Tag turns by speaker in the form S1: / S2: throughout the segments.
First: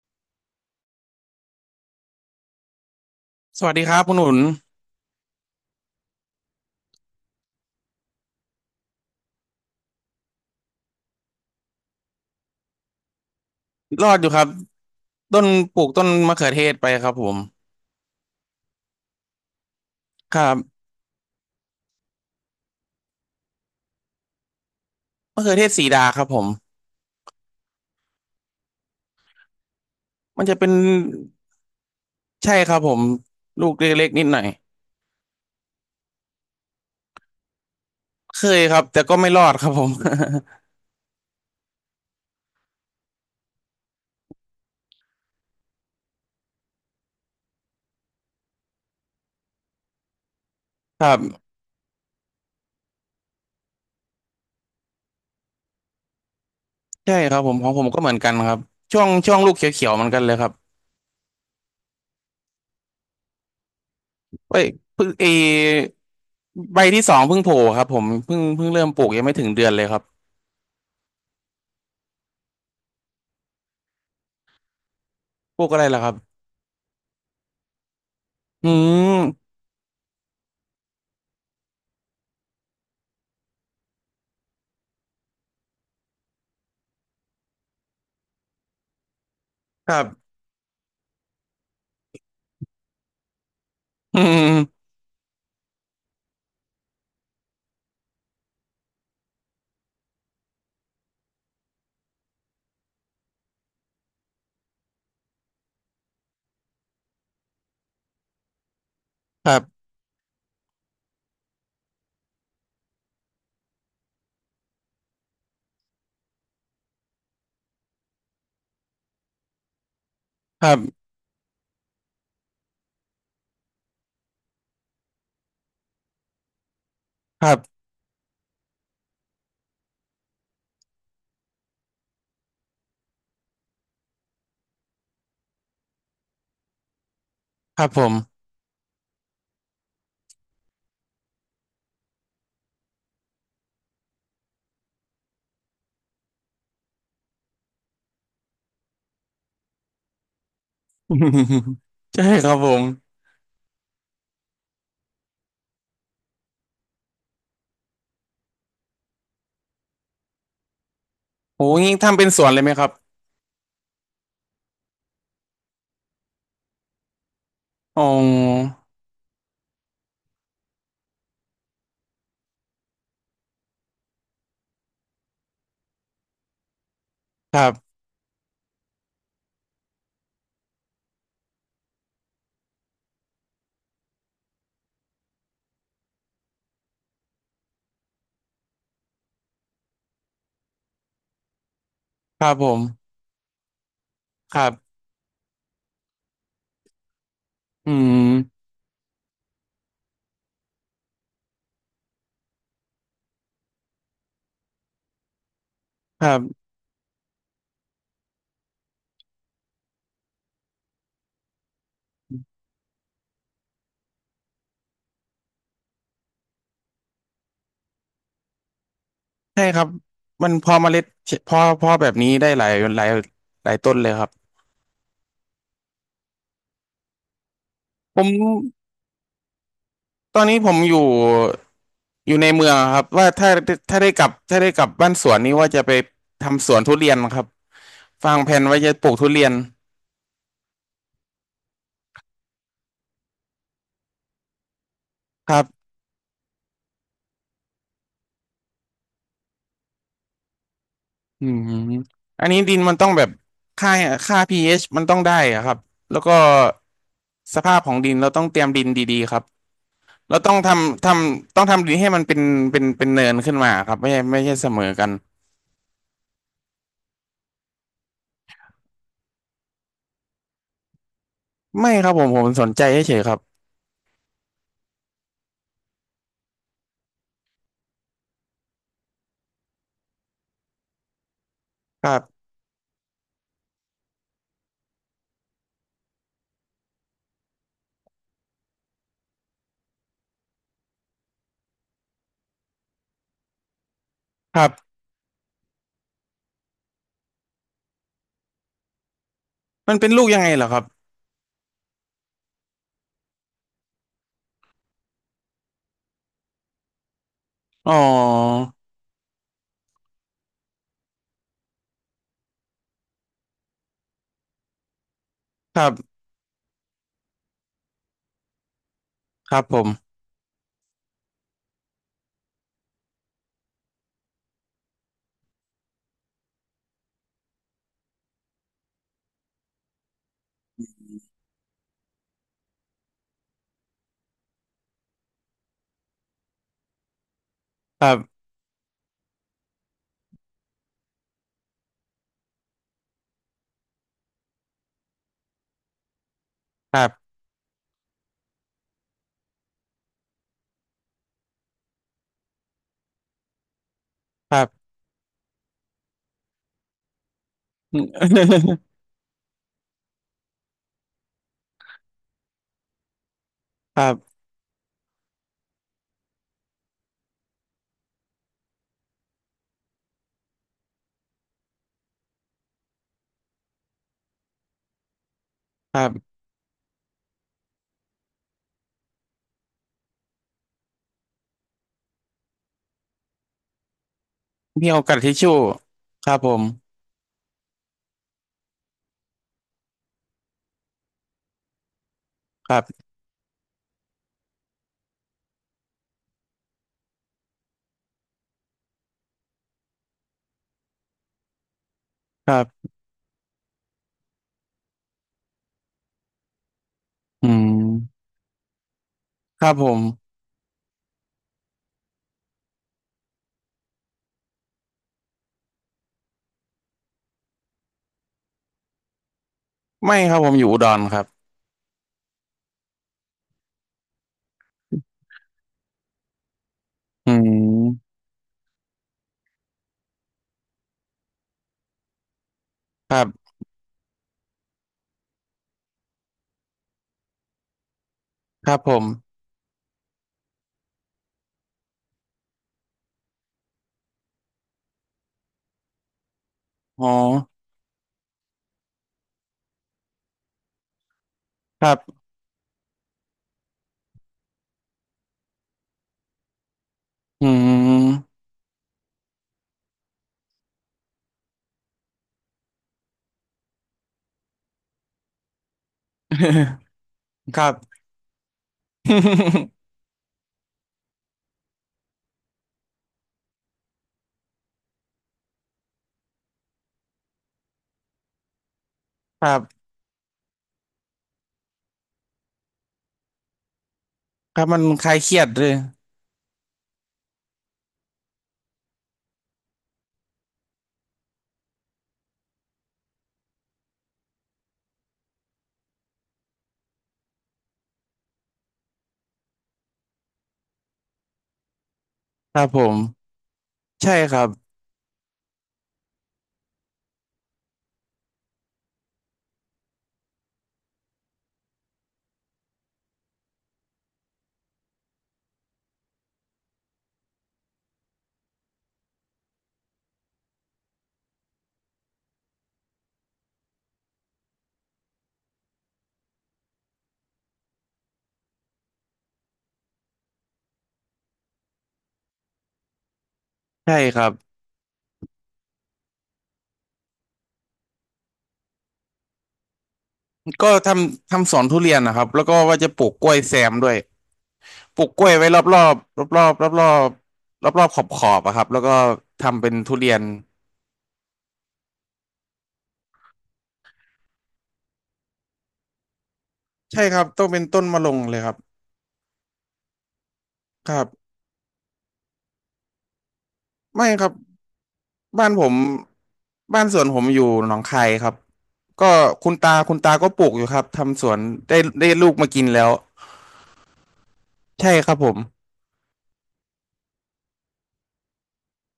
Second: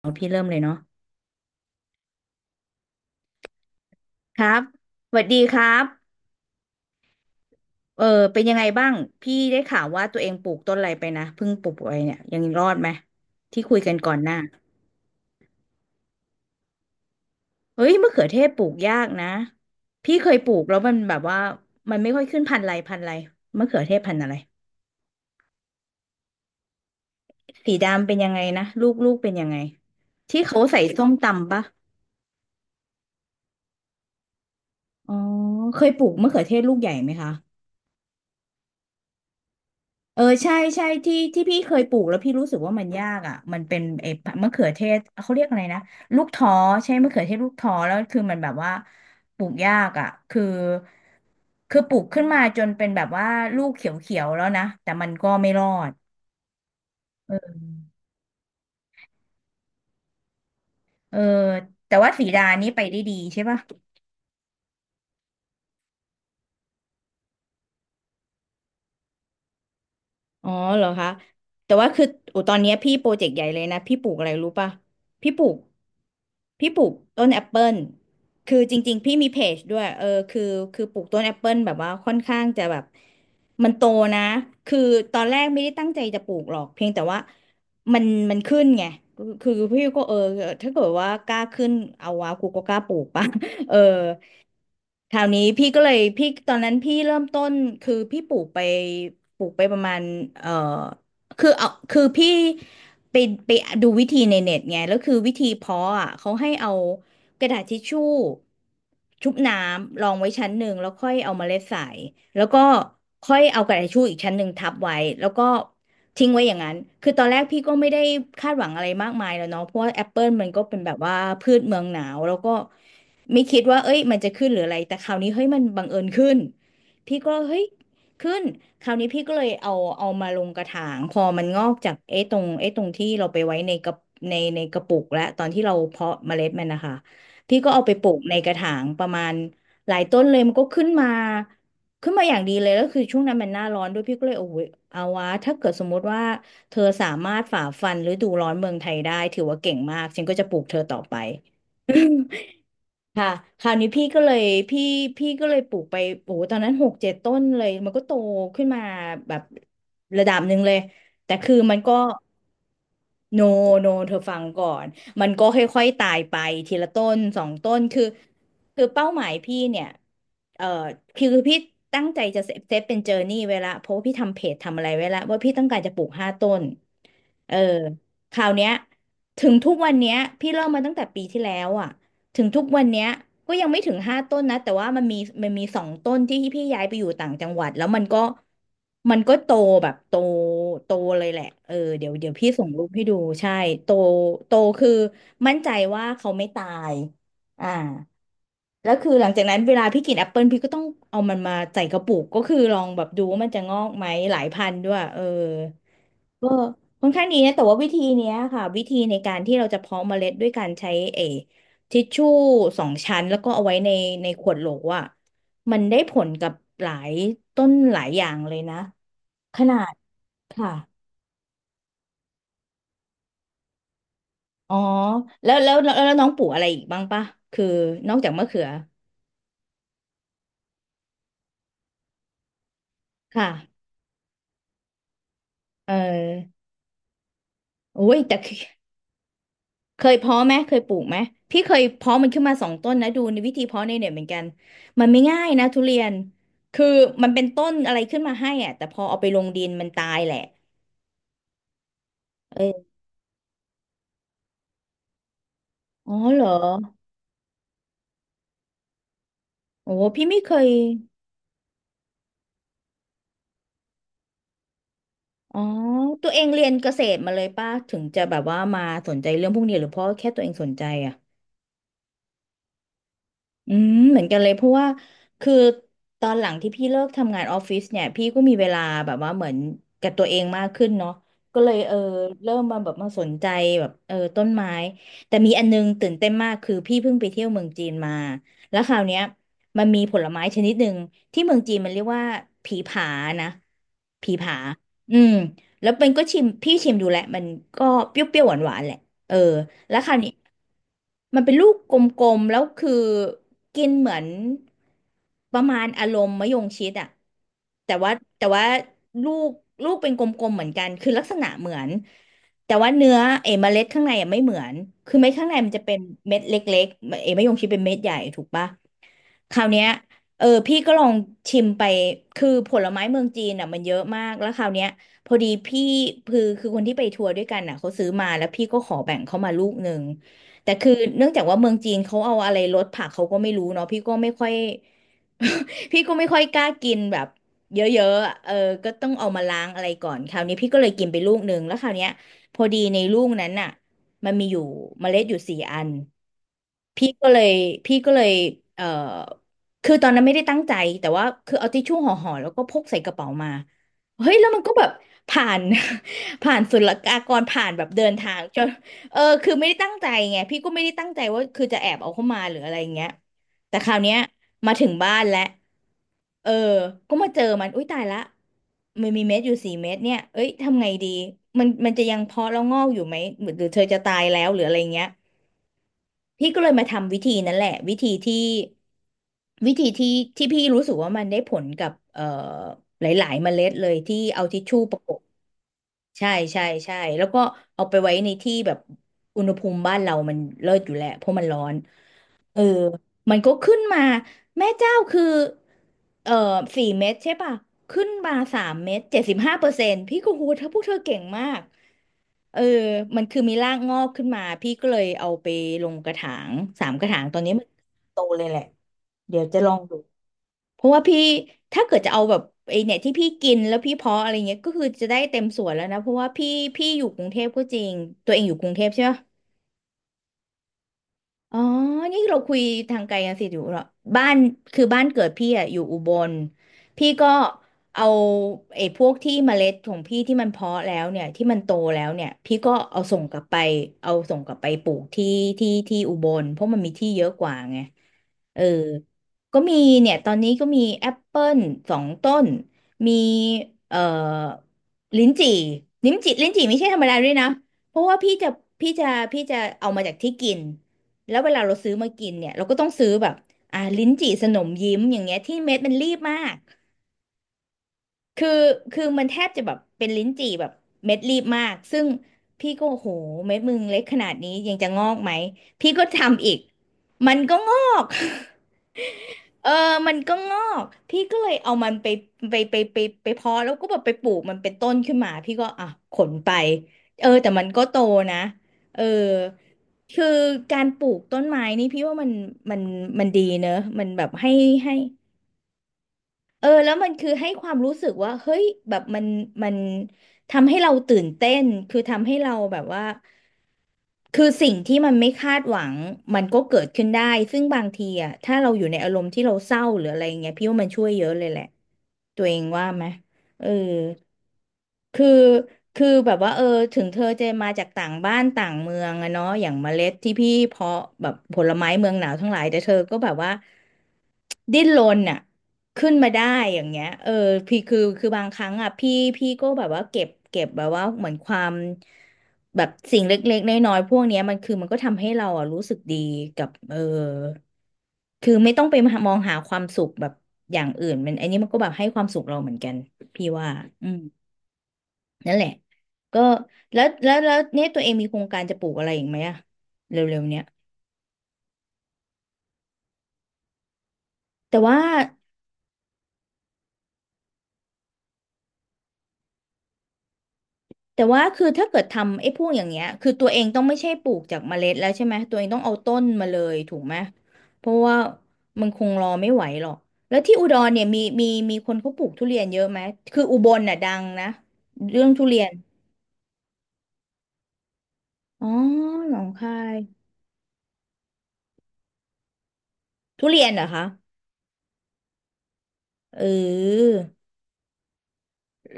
S1: เอาพี่เริ่มเลยเนาะ
S2: สวัสดีครับคุณหนุน
S1: ครับสวัสดีครับเออเป็นยังไงบ้างพี่ได้ข่าวว่าตัวเองปลูกต้นอะไรไปนะเพิ่งปลูกไปเนี่ยยังรอดไหมที่คุยกัน
S2: ร
S1: ก่อ
S2: อด
S1: น
S2: อ
S1: ห
S2: ยู่
S1: น้า
S2: ครับต้นปลูกต้นมะเขือเทศไปครับผม
S1: เฮ้ยมะเขือเทศปลูกยากนะพี่เค
S2: ค
S1: ย
S2: รั
S1: ปลูกแล้ว
S2: บ
S1: มันแบบว่ามันไม่ค่อยขึ้นพันธุ์อะไรพันธุ์อะไรมะเขือเทศพันธุ์อะไร
S2: มะเขือเทศสีดาครับผม
S1: สีดำเป็นยังไงนะลูกลูกเป็นยังไงที่
S2: มันจะ
S1: เขา
S2: เป็น
S1: ใส่ส้มตำปะ
S2: ใช่ครับผมลูกเล็กๆนิดหน่อย
S1: อ๋อเคยปลูกมะเขือเทศลูกใหญ่ไหมคะ
S2: เคยครับแต่ก็ไม่รอดครับผม
S1: เออใช่ใช่ที่ที่พี่เคยปลูกแล้วพี่รู้สึกว่ามันยากอ่ะมันเป็นไอ้มะเขือเทศเขาเรียกอะไรนะลูกท้อใช่มะเขือเทศลูกท้อแล้วคือมันแบบว่าปลูกยากอ่ะคือ
S2: ครับ
S1: คือปลูกขึ้นมาจนเป็นแบบว่าลูกเขียวๆแล้วนะแต่มันก็ไม่รอด
S2: ใช่ค
S1: เอ
S2: รับผ
S1: อ
S2: มของผมก็เหมือนกันครับช่วงลูกเขียวๆเหมือนกันเลยครับ
S1: เออแต่ว่าสีดานี่ไปได้ดีใช่ป่ะ
S2: เอ้ยเพิ่งเอใบที่สองเพิ่งโผล่ครับผมเพิ่งเริ่มปลูกยังไม่ถึงเดือนเลยครับ
S1: อ๋อเหรอคะแต่ว่าคือโอ้ตอนเนี้ยพี่โปรเจกต์ใหญ่เลยนะพี่ปลูกอะไรรู้ป่ะพี่ปลูก
S2: ปลูกอะไรล่ะครับ
S1: พี่ปลูกต้นแอปเปิลคือ
S2: อื
S1: จริงๆพี่มีเพ
S2: ม
S1: จด้วยคือปลูกต้นแอปเปิลแบบว่าค่อนข้างจะแบบมันโตนะคือตอนแรกไม่ได้ตั้งใจจะปลูกหรอกเพียงแต่ว่ามันมันขึ้นไงคือพี่
S2: ครั
S1: ก็
S2: บ
S1: ถ้าเกิดว่ากล้าขึ้นเอาวะกูก็กล้าปลูกป่ะ เออ
S2: อืม
S1: คราวนี้พี่ก็เลยพี่ตอนนั้นพี่เริ่มต้นคือพี่ปลูกไปประมาณเอ่อ คือเอาคือพี่ไปไปดูวิธีในเน็ตไงแล้วคือวิธีเพาะอ่ะเขาให้เอากระดาษทิชชู่ชุบ
S2: ค
S1: น้
S2: รับ
S1: ำรองไว้ชั้นหนึ่งแล้วค่อยเอาเมล็ดใส่แล้วก็ค่อยเอากระดาษทิชชู่อีกชั้นหนึ่งทับไว้แล้วก็ทิ้งไว้อย่างนั้นคือตอนแรกพี่ก็ไม่ได้คาดหวังอะไรมากมายแล้วเนาะเพราะว่าแอปเปิลมันก็
S2: ครั
S1: เป็นแบบ
S2: บ
S1: ว่าพืชเมืองหนาวแล้วก็ไม่คิดว่าเอ้ยมันจะขึ้นหรืออะไรแต่คราวนี้เฮ้ยมันบังเอิญขึ้นพี่ก็
S2: ครั
S1: เฮ้ย
S2: บ
S1: ขึ้นคราวนี้พี่ก็เลยเอามาลงกระถาง พอมันงอกจากไอ้ตรงที่เราไปไว้ในกระปุกและตอนที่เราเพาะเมล็ดมันนะคะ พี่ก็
S2: ค
S1: เอา
S2: รับครั
S1: ไป
S2: บผ
S1: ปลู
S2: ม
S1: กในกระถางประมาณหลายต้นเลยมันก็ขึ้นมาอย่างดีเลย แล้วคือช่วงนั้นมันหน้าร้อนด้วยพี่ก็เลยโอ้ยเอาวะถ้าเกิดสมมุติว่าเธอสามารถฝ่าฟันฤดูร้อนเมืองไทยได้ถือว่าเก่งมากฉันก็จะปลูกเธอต่อ
S2: อื
S1: ไป
S2: มใช่ครับผม
S1: ค่ะ คราวนี้พี่ก็เลยพี่พี่ก็เลยปลูกไปโอ้โหตอนนั้น6-7 ต้นเลย มันก็โตขึ้นมาแบบระดับหนึ่งเลย แต่คือ
S2: โอ้
S1: มันก็
S2: งี้ทำเป็นสวนเลยไหมครับ
S1: โนโนเธอฟังก่อน มันก็ค่อยๆตายไปทีละต้นสองต้นคื
S2: อ๋
S1: อ
S2: อ
S1: เป้าหมายพี่เนี่ยเอ่อคือพี่ตั้งใจจะเซฟเป็นเจอร์นี่ไว้ละ เพราะว่าพี่ทำเพจทำอะไรไว้ละ ว่าพี่ต้องการจะปลูก5 ต้น เอ
S2: ค
S1: อ
S2: รับ
S1: คราวเนี้ยถึงทุกวันเนี้ยพี่เริ่มมาตั้งแต่ปีที่แล้วอ่ะ ถึงทุกวันเนี้ยก็ยังไม่ถึง5 ต้นนะแต่ว่ามันมีสองต้นที่พี่ย้ายไปอยู่ต่างจังหวัดแล้วมันก็โตแบบโตโตเลยแหละเดี๋ยวเดี๋ยว
S2: ค
S1: พี่
S2: รับ
S1: ส่
S2: ผ
S1: งรูปให้
S2: ม
S1: ดูใช่โตโต
S2: ครั
S1: คือ
S2: บ
S1: มั่นใจว่าเขาไม่ตายอ่า
S2: อืม
S1: แล้วคือหลังจากนั้นเวลาพี่กินแอปเปิลพี่ก็ต้องเอามันมาใส่กระปุกก็คือลองแบบดูว่ามันจะงอกไหมหลายพันด้วย
S2: ครั
S1: เออ
S2: บ
S1: ค่อนข้างดีนะแต่ว่าวิธีเนี้ยค่ะวิธีในการที่เราจะเพาะเมล็ดด้วยการใช้เออทิชชู่2 ชั้นแล้วก็เอาไว้ในขวดโหลอ่ะมันได้ผลกับหลายต้นหลายอย่างเลยนะข
S2: ใช่
S1: นา
S2: ครับ
S1: ด
S2: มันพ
S1: ค่ะ
S2: อเมล็ดพอแบบนี้ได้หลายหลายหลายต้นเลยครับ
S1: อ๋อแล้วน้องปลูกอะไรอีกบ้างปะคือนอก
S2: ผม
S1: จากมะเขือ
S2: ตอนนี้ผมอยู่อยู่ในเมืองครับว่าถ้า
S1: ค่ะ
S2: ถ้าได้กลับบ้านสวนนี้ว่าจะ
S1: เอ
S2: ไป
S1: อ
S2: ทำสวนทุเรียนครับ
S1: โอ้ยแต่
S2: วางแผนไว้จะปลูกทุเรียน
S1: เคยเพาะไหมเคยปลูกไหมพี่เคยเพาะมันขึ้นมาสองต้นนะดูในวิธีเพาะในเน็ตเหมือนกันมันไม่ง่าย
S2: ครั
S1: นะ
S2: บ
S1: ทุเรียนคือมันเป็นต้นอะไรขึ้นมาให้อ่ะแต่พอเอาไปลงดินมันตายแหละ
S2: อืมอันนี้ดิน
S1: เออ
S2: มันต้องแบบค่าค่า pH มันต้องได้อะครับ
S1: อ๋อ
S2: แล้วก็
S1: เหรอ
S2: สภาพของดินเราต้องเตรียมดินดีๆครับ
S1: โอ้พี่
S2: เรา
S1: ไม่เค
S2: ต้อง
S1: ย
S2: ต้องทำดินให้มันเป็นเป็นเนินขึ้นมาครับไม่ใช่เสมอกัน
S1: อ๋อตัวเองเรียนเกษตรมาเลยป่ะถึงจะแบบว่ามาสนใจเรื่องพวกนี้หรือเพราะแค่ตัวเองสนใจอ่ะ
S2: ไม่ครับผมสนใจเฉยๆครับ
S1: อืมเหมือนกันเลยเพราะว่าคือตอนหลังที่พี่เลิกทำงานออฟฟิศเนี่ยพี่ก็มีเวลาแบบว่าเหมือนกับตัวเองมากขึ้นเนาะก็เลย
S2: ครับ
S1: เริ่มมาแบบมาสนใจแบบต้นไม้แต่มีอันนึงตื่นเต้นมากคือพี่เพิ่งไปเที่ยวเมืองจีนมาแล้วคราวเนี้ยมันมีผลไม้ชนิดหนึ่งที่เมืองจีนมันเรียกว่าผีผานะผีผา
S2: ครับ
S1: อืมแล้วเป็นก็ชิมพี่ชิมดูแหละมันก็เปรี้ยวๆหวานๆแหละเออ
S2: มั
S1: แล้
S2: น
S1: ว
S2: เป็
S1: ค
S2: น
S1: ราว
S2: ลูก
S1: นี้
S2: ยังไงเหรอครับ
S1: มันเป็นลูกกลมๆแล้วคือกินเหมือนประมาณอารมณ์มะยงชิดอะ
S2: อ๋
S1: แต่ว่าแต่
S2: อ
S1: ว่าลูกลูกเป็นกลมๆเหมือนกันคือลักษณะเหมือนแต่ว่าเนื้อเอเมล็ดข้างในอะไม่เหมือนคือเม็ดข้างในมัน
S2: ค
S1: จะ
S2: รั
S1: เป็น
S2: บ
S1: เม็ดเล็กๆเอมะยงชิดเป็นเม็ดใหญ่ถูกปะ
S2: ค
S1: ค
S2: รั
S1: รา
S2: บ
S1: ว
S2: ผ
S1: เนี้ย
S2: ม
S1: พี่ก็ลองชิมไปคือผลไม้เมืองจีนอ่ะมันเยอะมากแล้วคราวเนี้ยพอดีพี่คือคนที่ไปทัวร์ด้วยกันอ่ะเขาซื้อมาแล้วพี่ก็ขอแบ่งเขามาลูกหนึ่งแต่คือเนื่องจากว่าเมืองจีนเขาเอาอะไรลดผักเขาก็ไม่รู้เนาะพี่ก็ไม่ค่อย พี่ก็ไม่ค่อยกล้ากินแบบเยอะๆ
S2: ครั
S1: อะ
S2: บ
S1: เออก็ต้องเอามาล้างอะไรก่อนคราวนี้พี่ก็เลยกินไปลูกหนึ่งแล้วคราวเนี้ยพอดีในลูกนั้นน่ะมันมีอยู่เมล็ดอยู่4 อัน
S2: ครั
S1: พี่ก็
S2: บ
S1: เลยพี่ก็เลยเอ่อคือตอนนั้นไม่ได้ตั้งใจแต่ว่าคือเอาทิชชู่ห่อแล้วก็พกใส่กระเป๋ามาเฮ้ยแล้ว
S2: ค
S1: มั
S2: รั
S1: น
S2: บ
S1: ก็แบบผ่าน ผ่านศุลกากรผ่านแบบเดินทางจน คือไม่ได้ตั้งใจไงพี่ก็ไม่ได้ตั้งใจว่าคือจะแอบเอาเข้ามาหรืออะไรอย่างเงี้ยแต่คราว
S2: ครั
S1: เนี้ย
S2: บ
S1: มาถึงบ้านแล้วเออก็มาเจอมันอุ้ยตายละมันมีเม็ดอยู่สี่เม็ดเนี่ยเอ้ยทำไงดีมันจะยังเพาะแล้วงอกอยู่ไหมหรือเธอจะตายแล้วหรืออะไรเงี้ย
S2: ครับ
S1: พี่ก็เลยมาทำวิธีนั้นแหละวิธีที่ที่พี่รู้สึกว่ามันได้ผลกับหลายๆเมล็ดเลยที่เอาทิชชู่
S2: มี
S1: ประ
S2: เอา
S1: ก
S2: กระ
S1: บ
S2: ดาษทิชชู่ค
S1: ใช่
S2: รับผ
S1: ใช่
S2: ม
S1: ใช่แล้วก็เอาไปไว้ในที่แบบอุณหภูมิบ้านเรามันเลิศอยู่แหละเพราะมันร้อน เออ
S2: ครับ
S1: มันก็ขึ้นมาแม่เจ้าคือเออสี่เม็ดใช่ป่ะขึ้นมา3 เม็ด75%พี่ก็หูเธอพวกเธอเก่งมาก
S2: ค
S1: เออ
S2: รับ
S1: มันคือมีรากงอกขึ้นมาพี่ก็เลยเอาไปลงกระถาง3 กระถางตอน
S2: อื
S1: นี้มัน
S2: ม
S1: โตเลยแหละเดี๋ยวจะ
S2: ค
S1: ล
S2: รั
S1: อ
S2: บ
S1: ง
S2: ผ
S1: ดู
S2: ม
S1: เพราะว่าพี่ถ้าเกิดจะเอาแบบไอเนี่ยที่พี่กินแล้วพี่เพาะอะไรเงี้ยก็คือจะได้เต็มสวนแล้วนะเพราะว่าพี่อยู่กรุงเทพก็จริงตัวเองอยู่กรุงเทพใช่ไหม
S2: ไม่ครับผมอยู่อุดรครับ
S1: อ๋อนี่เราคุยทางไกลกันสิอยู่เหรอบ้านคือบ้านเกิดพี่อะอยู่อุบลพี่ก็
S2: อื
S1: เอา
S2: ม
S1: ไอ้พวกที่เมล็ดของพี่ที่มันเพาะแล้วเนี่ยที่มันโตแล้วเนี่ยพี่ก็เอา
S2: ค
S1: ส่
S2: รั
S1: งกลับ
S2: บ
S1: ไปเอาส่งกลับไปปลูกที่ที่ที่อุบลเพราะมันมีที่เยอะกว่าไงเออ
S2: ครับผม
S1: ก็มีเนี่ยตอนนี้ก็มีแอปเปิล2 ต้น มีเอ่อลิ้นจี่ลิ้นจี่ไม่ใช่ธรรม
S2: อ๋อ
S1: ดาด้วยนะเพราะว่าพี่จะพี่จะเอามาจากที่กิน แล้วเวลาเรา
S2: ค
S1: ซื้
S2: รั
S1: อมา
S2: บ
S1: กินเนี่ยเราก็ต้องซื้อแบบอ่าลิ้นจี่สนมยิ้มอย่างเงี้ยที่เม็ดมันรีบมาก
S2: อืม
S1: คือคือมันแทบจะแบบเป็นลิ้นจี่แบบเม็ดรีบมากซึ่งพี่ก็โอ้โหเม็ดมึงเล็กขนาดนี้ยังจะงอกไหมพี่ก็ทำอีก มันก็
S2: ครั
S1: ง
S2: บ
S1: อก เออ มันก็งอก พี่ก็เลยเอามันไปเพาะแล้วก็แบบไปปลูกมันเป็นต้นขึ้นมาพี่ก็อ่ะขนไป แต่มันก็โตนะ เออ
S2: ครับ
S1: คือการปลูกต้นไม้นี่พี่ว่ามันมันมันดีเนอะ มันแบบให้
S2: ครับมัน
S1: ให้
S2: คลายเครียดด้วย
S1: แล้วมันคือให้ความรู้สึกว่าเฮ้ยแบบมันทำให้เราตื่นเต้นคือทำให้เราแบบว่าคือสิ่งที่มันไม่คาดหวังมันก็เกิดขึ้นได้ซึ่งบางทีอ่ะถ้าเราอยู่ในอารมณ์ที่เราเศร้าหรืออะไรเงี้ยพี่ว่ามันช่วยเยอะเลยแหละตัวเอ
S2: ค
S1: ง
S2: รับผ
S1: ว่า
S2: ม
S1: ไหมเออ
S2: ใช่ครับ
S1: คือคือแบบว่าถึงเธอจะมาจากต่างบ้านต่างเมืองอะเนาะอย่างเมล็ดที่พี่เพาะแบบผลไม้เมืองหนาวทั้งหลายแต่เธอก็แบบว่าดิ้นรนอะ ขึ้นมาได้อย่างเงี้ยพี่คือบางครั้งอ่ะพี่ก็แบบว่าเก็บแบบว่าเหมือนความแบบสิ่งเล็กๆน้อยๆพวกเนี้ยมันก็ทำให้เราอ่ะรู้สึกดีกับคือไม่ต้องไปมองหาความสุขแบบอย่างอื่นอันนี้มันก็แบบให้ความสุขเราเหมือนกันพี่ว่า
S2: ใช่
S1: อื
S2: ค
S1: ม
S2: รับ
S1: นั่นแหละก็แล้วเนี่ยตัวเองมีโครงการจะปลูกอะไรอีกไหมอะเร็วๆเนี้ย
S2: ก็สวนทุเรียนนะครับแล้วก็ว่าจะปลูกกล้วยแซมด้วย
S1: แต่ว่า
S2: ปลูกกล้วยไว้รอบรอบรอบรอบรอบรอบรอบรอบขอบขอบๆอะครับแล้วก็ทำเป็นทุเรียน
S1: คือถ้าเกิดทำไอ้พวกอย่างเงี้ยคือตัวเองต้องไม่ใช่ปลูกจากเมล็ดแล้วใช่ไหมตัวเองต้องเอาต้นมาเลยถู
S2: ใช่
S1: กไหม
S2: ครับต้องเป็นต้
S1: เพ
S2: น
S1: ราะ
S2: มะล
S1: ว่า
S2: งเลยครับ
S1: มันคงรอไม่ไหวหรอกแล้วที่อุดร
S2: ครั
S1: เนี่ย
S2: บ
S1: มีคนเขาปลูกทุเรียนเยอะไหมคืออุบลน่ะ
S2: ไม่
S1: ดั
S2: ค
S1: ง
S2: รับ
S1: นะเรื่องทุ
S2: บ้าน
S1: เรี
S2: ผ
S1: ยน
S2: มบ้านสวนผมอยู่หนองคายครับ
S1: อ๋อ
S2: ก็
S1: หนองคา
S2: คุ
S1: ย
S2: ณตาก็ปลูกอยู่ครับทำสวนได้ได้ลูกมากินแล้ว
S1: ทุเรียนเหรอคะ
S2: ใช่ครับผม
S1: เออ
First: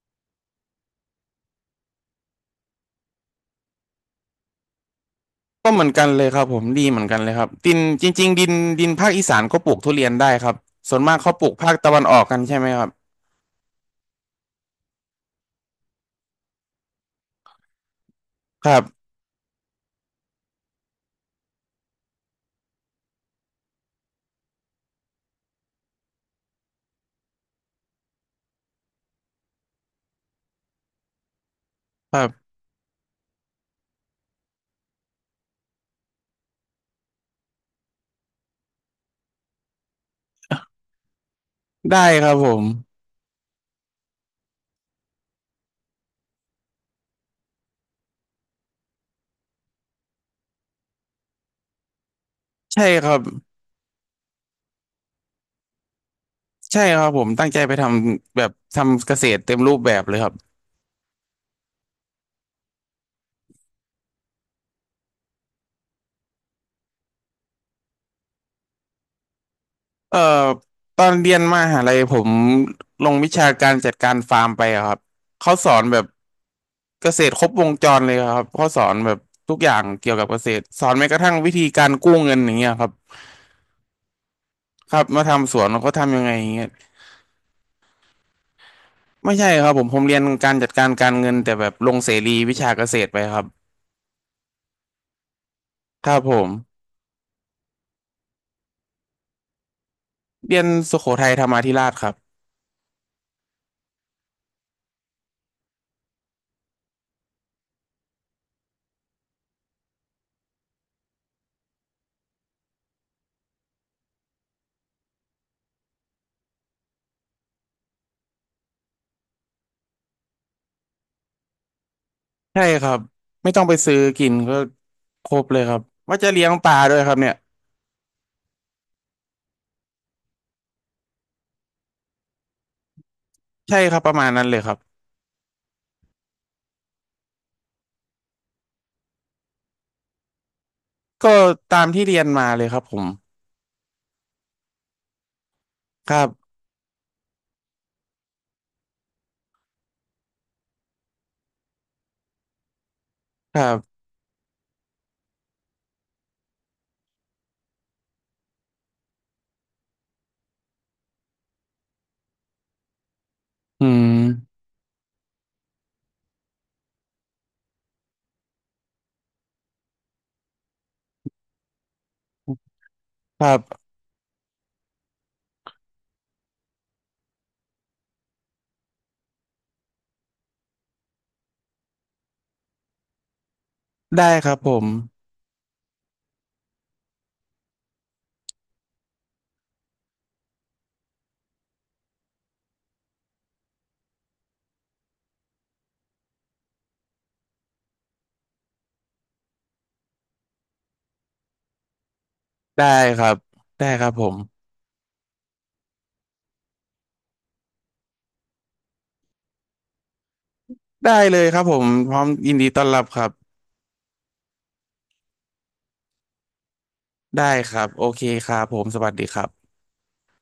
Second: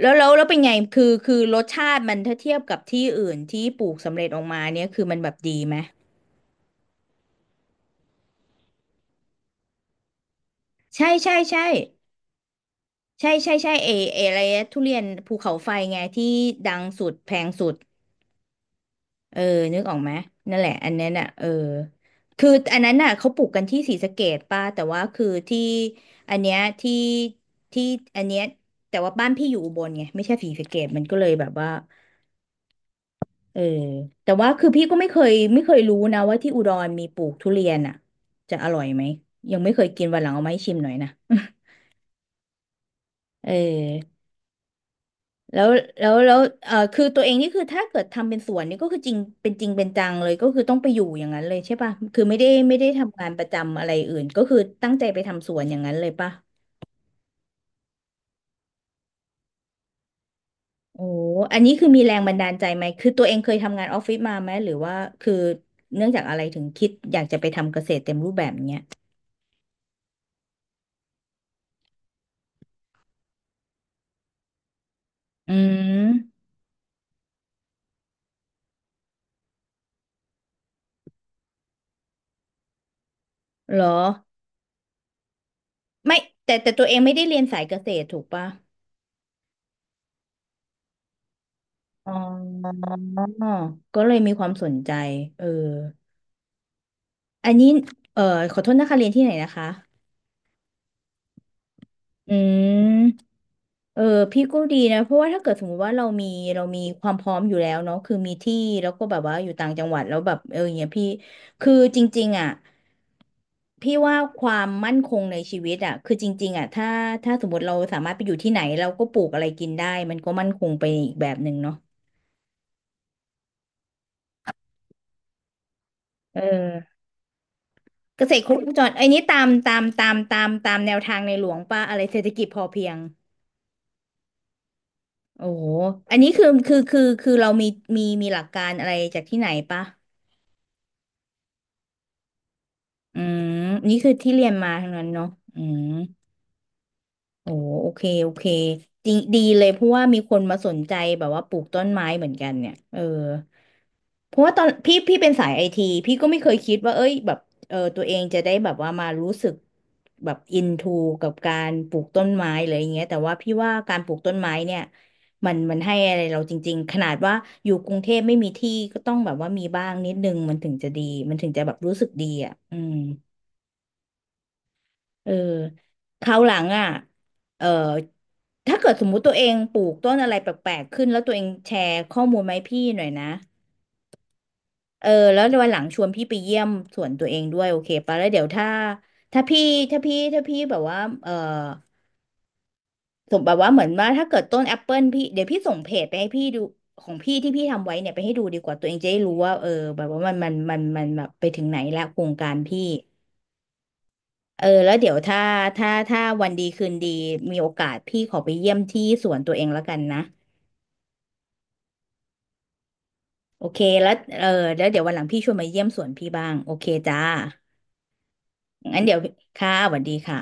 S1: แล้วเป็นไงคือรสชาติมันถ้าเทียบกับที่อื่นที่ปลูกสำเร็จออกมาเนี่ยคือมันแบบดี
S2: ก็
S1: ไหม
S2: เหมือนกันเลยครับผมดีเหมือนกันเลยครับดินจริงๆดินดินภาคอีสานก็ปลูกทุเรียนได้ครับส่วน
S1: ใช่
S2: มาก
S1: ใช่
S2: เขาปลูก
S1: ใช่
S2: ภาคตะวันออกกันใช่ไหมครับ
S1: ใช่ใช่ใช่เออะไรนะทุเรียนภูเขาไฟไงที่ดังสุดแพงสุด
S2: ครับ
S1: เออนึกออกไหมนั่นแหละอันนั้นอ่ะคืออันนั้นน่ะเขาปลูกกันที่ศรีสะเกษป่ะแต่ว่าคือที่อันเนี้ยที่อันเนี้ยแต่ว่าบ้านพี่อยู่อุบลไงไม่ใช่ศรีสะเกษมันก็เลยแบบว่า
S2: ครับ
S1: เออแต่ว่าคือพี่ก็ไม่เคยรู้นะว่าที่อุดรมีปลูกทุเรียนอ่ะจะอร่อยไหมยังไม่เคยกินวันหลังเอามาให้ชิมหน่อยนะ
S2: ได้ครับผม
S1: เออ แล้วแล้วคือตัวเองนี่คือถ้าเกิดทำเป็นสวนนี่ก็คือจริงเป็นจริงเป็นจังเลยก็คือต้องไปอยู่อย่างนั้นเลยใช่ป่ะ คือไม่ได้ไม่
S2: ใช่
S1: ได้
S2: ครั
S1: ทำ
S2: บ
S1: งานประจำอะไรอื่นก็คือตั้งใจไปทำสวนอย่างนั้นเลยป่ะ
S2: ใช่ครับผมตั้งใจไปทำแบบทำเกษตรเต็มรูปแบบเลยครับ
S1: โอ้อันนี้คือมีแรงบันดาลใจไหมคือตัวเองเคยทำงานออฟฟิศมาไหมหรือว่าคือเนื่องจากอะไรถึงคิดอยากจะไปทำเกษตรเต็มรูปแบบเนี้ย
S2: เอ่อตอนเรียนมหาลัยผมลงวิชาการจัดการฟาร์มไปอะครับ
S1: อื
S2: เขาสอนแบบ
S1: ม
S2: เกษตรครบวงจรเลยครับเขาสอนแบบทุกอย่างเกี่ยวกับเกษตรสอนแม้กระทั่งวิธีการกู้เงินอย่างเงี้ยครับ
S1: เหรอ
S2: ครับมาทำสวนเขา
S1: ไม่
S2: ทำยังไงอย่า
S1: แต่
S2: งเงี้ย
S1: ตัวเองไม่ได้เรียนสายเกษตรถูกป่ะ
S2: ไม่ใช่ครับผมเรียนการจัดการการเงินแต่แบบลง
S1: อ๋
S2: เสรีวิชา
S1: อ
S2: เกษตรไปครับ
S1: ก็เลยมีความสนใจเออ
S2: ครับผม
S1: อันนี้เอ่อขอโทษนะคะเรียนที่ไหนนะคะ
S2: เรียนสุโขทัยธรรมาธิราชครับ
S1: อืมเออพี่ก็ดีนะเพราะว่าถ้าเกิดสมมติว่าเรามีเรามีความพร้อมอยู่แล้วเนาะคือมีที่แล้วก็แบบว่าอยู่ต่างจังหวัดแล้วแบบอย่างเงี้ยพี่คือจริงๆอ่ะพี่ว่าความมั่นคงในชีวิตอ่ะคือจริงๆอ่ะถ้าสมมติเราสามารถไปอยู่ที่ไหนเราก็ปลูกอะไรกินได้มันก็มั่นคงไปอีกแบบหนึ่งเนาะ
S2: ใช่ครับไม่ต้องไปซื้อกินก็ครบเลยครับว่าจะ
S1: เอ
S2: เลี้ยงปลา
S1: อ
S2: ด้วยครับเนี่ย
S1: เกษตรครบวงจรไอ้นี้ตามแนวทางในหลวงป่ะอะไรเศรษฐกิจพอเพียง
S2: ใช่ครับประมาณนั้นเลยครับ
S1: โอ้โหอันนี้คือเรามีหลักการอะไรจากที่ไหนปะ
S2: ก็ตามที่เรียนมาเลยครับผม
S1: อืมนี่คือที่เรียนมาทั้งนั้นเนาะอืม
S2: ครับ
S1: โอ้โอเค โอเคดีดีเลยเพราะว่ามีคนมาสนใจแบบว่าปลูกต้นไม้เหมือนกันเนี่ยเออ
S2: ครับ
S1: เพราะว่าตอนพี่เป็นสายไอทีพี่ก็ไม่เคยคิดว่าเอ้ยแบบตัวเองจะได้แบบว่ามารู้สึกแบบอินทูกับการปลูกต้นไม้หรืออย่างเงี้ยแต่ว่าพี่ว่า
S2: อื
S1: การปลูกต้นไม้
S2: ม
S1: เนี่ยมันให้อะไรเราจริงๆขนาดว่าอยู่กรุงเทพไม่มีที่ก็ต้องแบบว่ามีบ้างนิดนึงมันถึงจะดีมันถึงจะแบบรู้สึกดีอ่ะอืม
S2: ครับ
S1: เออคราวหลังอ่ะเออถ้าเกิดสมมุติตัวเองปลูกต้นอะไรแปลกๆขึ้นแล้วตัวเองแชร์ข้อมูลมาให้พี่หน่อยนะ
S2: ได้ครับผม
S1: แล้ววันหลังชวนพี่ไปเยี่ยมสวนตัวเองด้วยโอเคปะแล้วเดี๋ยวถ้าถ้าพี่ถ้าพี่แบบว่าเออสมแบบว่าเหมือนว่าถ้าเกิดต้นแอปเปิลพี่เดี๋ยวพี่ส่งเพจไปให้พี่ดูของพี่ที่พี่ทำไว้เนี่ยไปให้ดูดีกว่าตัวเองจะได้รู้ว่าแบบว่ามันแบบไปถึงไหนแล้วโครงการพี่
S2: ได้ครับ ได้ครับผม
S1: แล้วเดี๋ยวถ้าถ้าวันดีคืนดีมีโอกาสพี่ขอไปเยี่ยมที่สวนตัวเองแล้วกันนะ
S2: ได้เลยครับผม พร้อมยินดีต้อนรับครับ
S1: โอเคแล้วเออแล้วเดี๋ยววันหลังพี่ชวนมาเยี่ยมสวนพี่บ้างโอเคจ้า
S2: ได้ครับ โอเคครับผมส
S1: งั้น
S2: วัส
S1: เดี๋ยว
S2: ดีครั
S1: ค่ะ
S2: บ
S1: สวัสดีค่ะ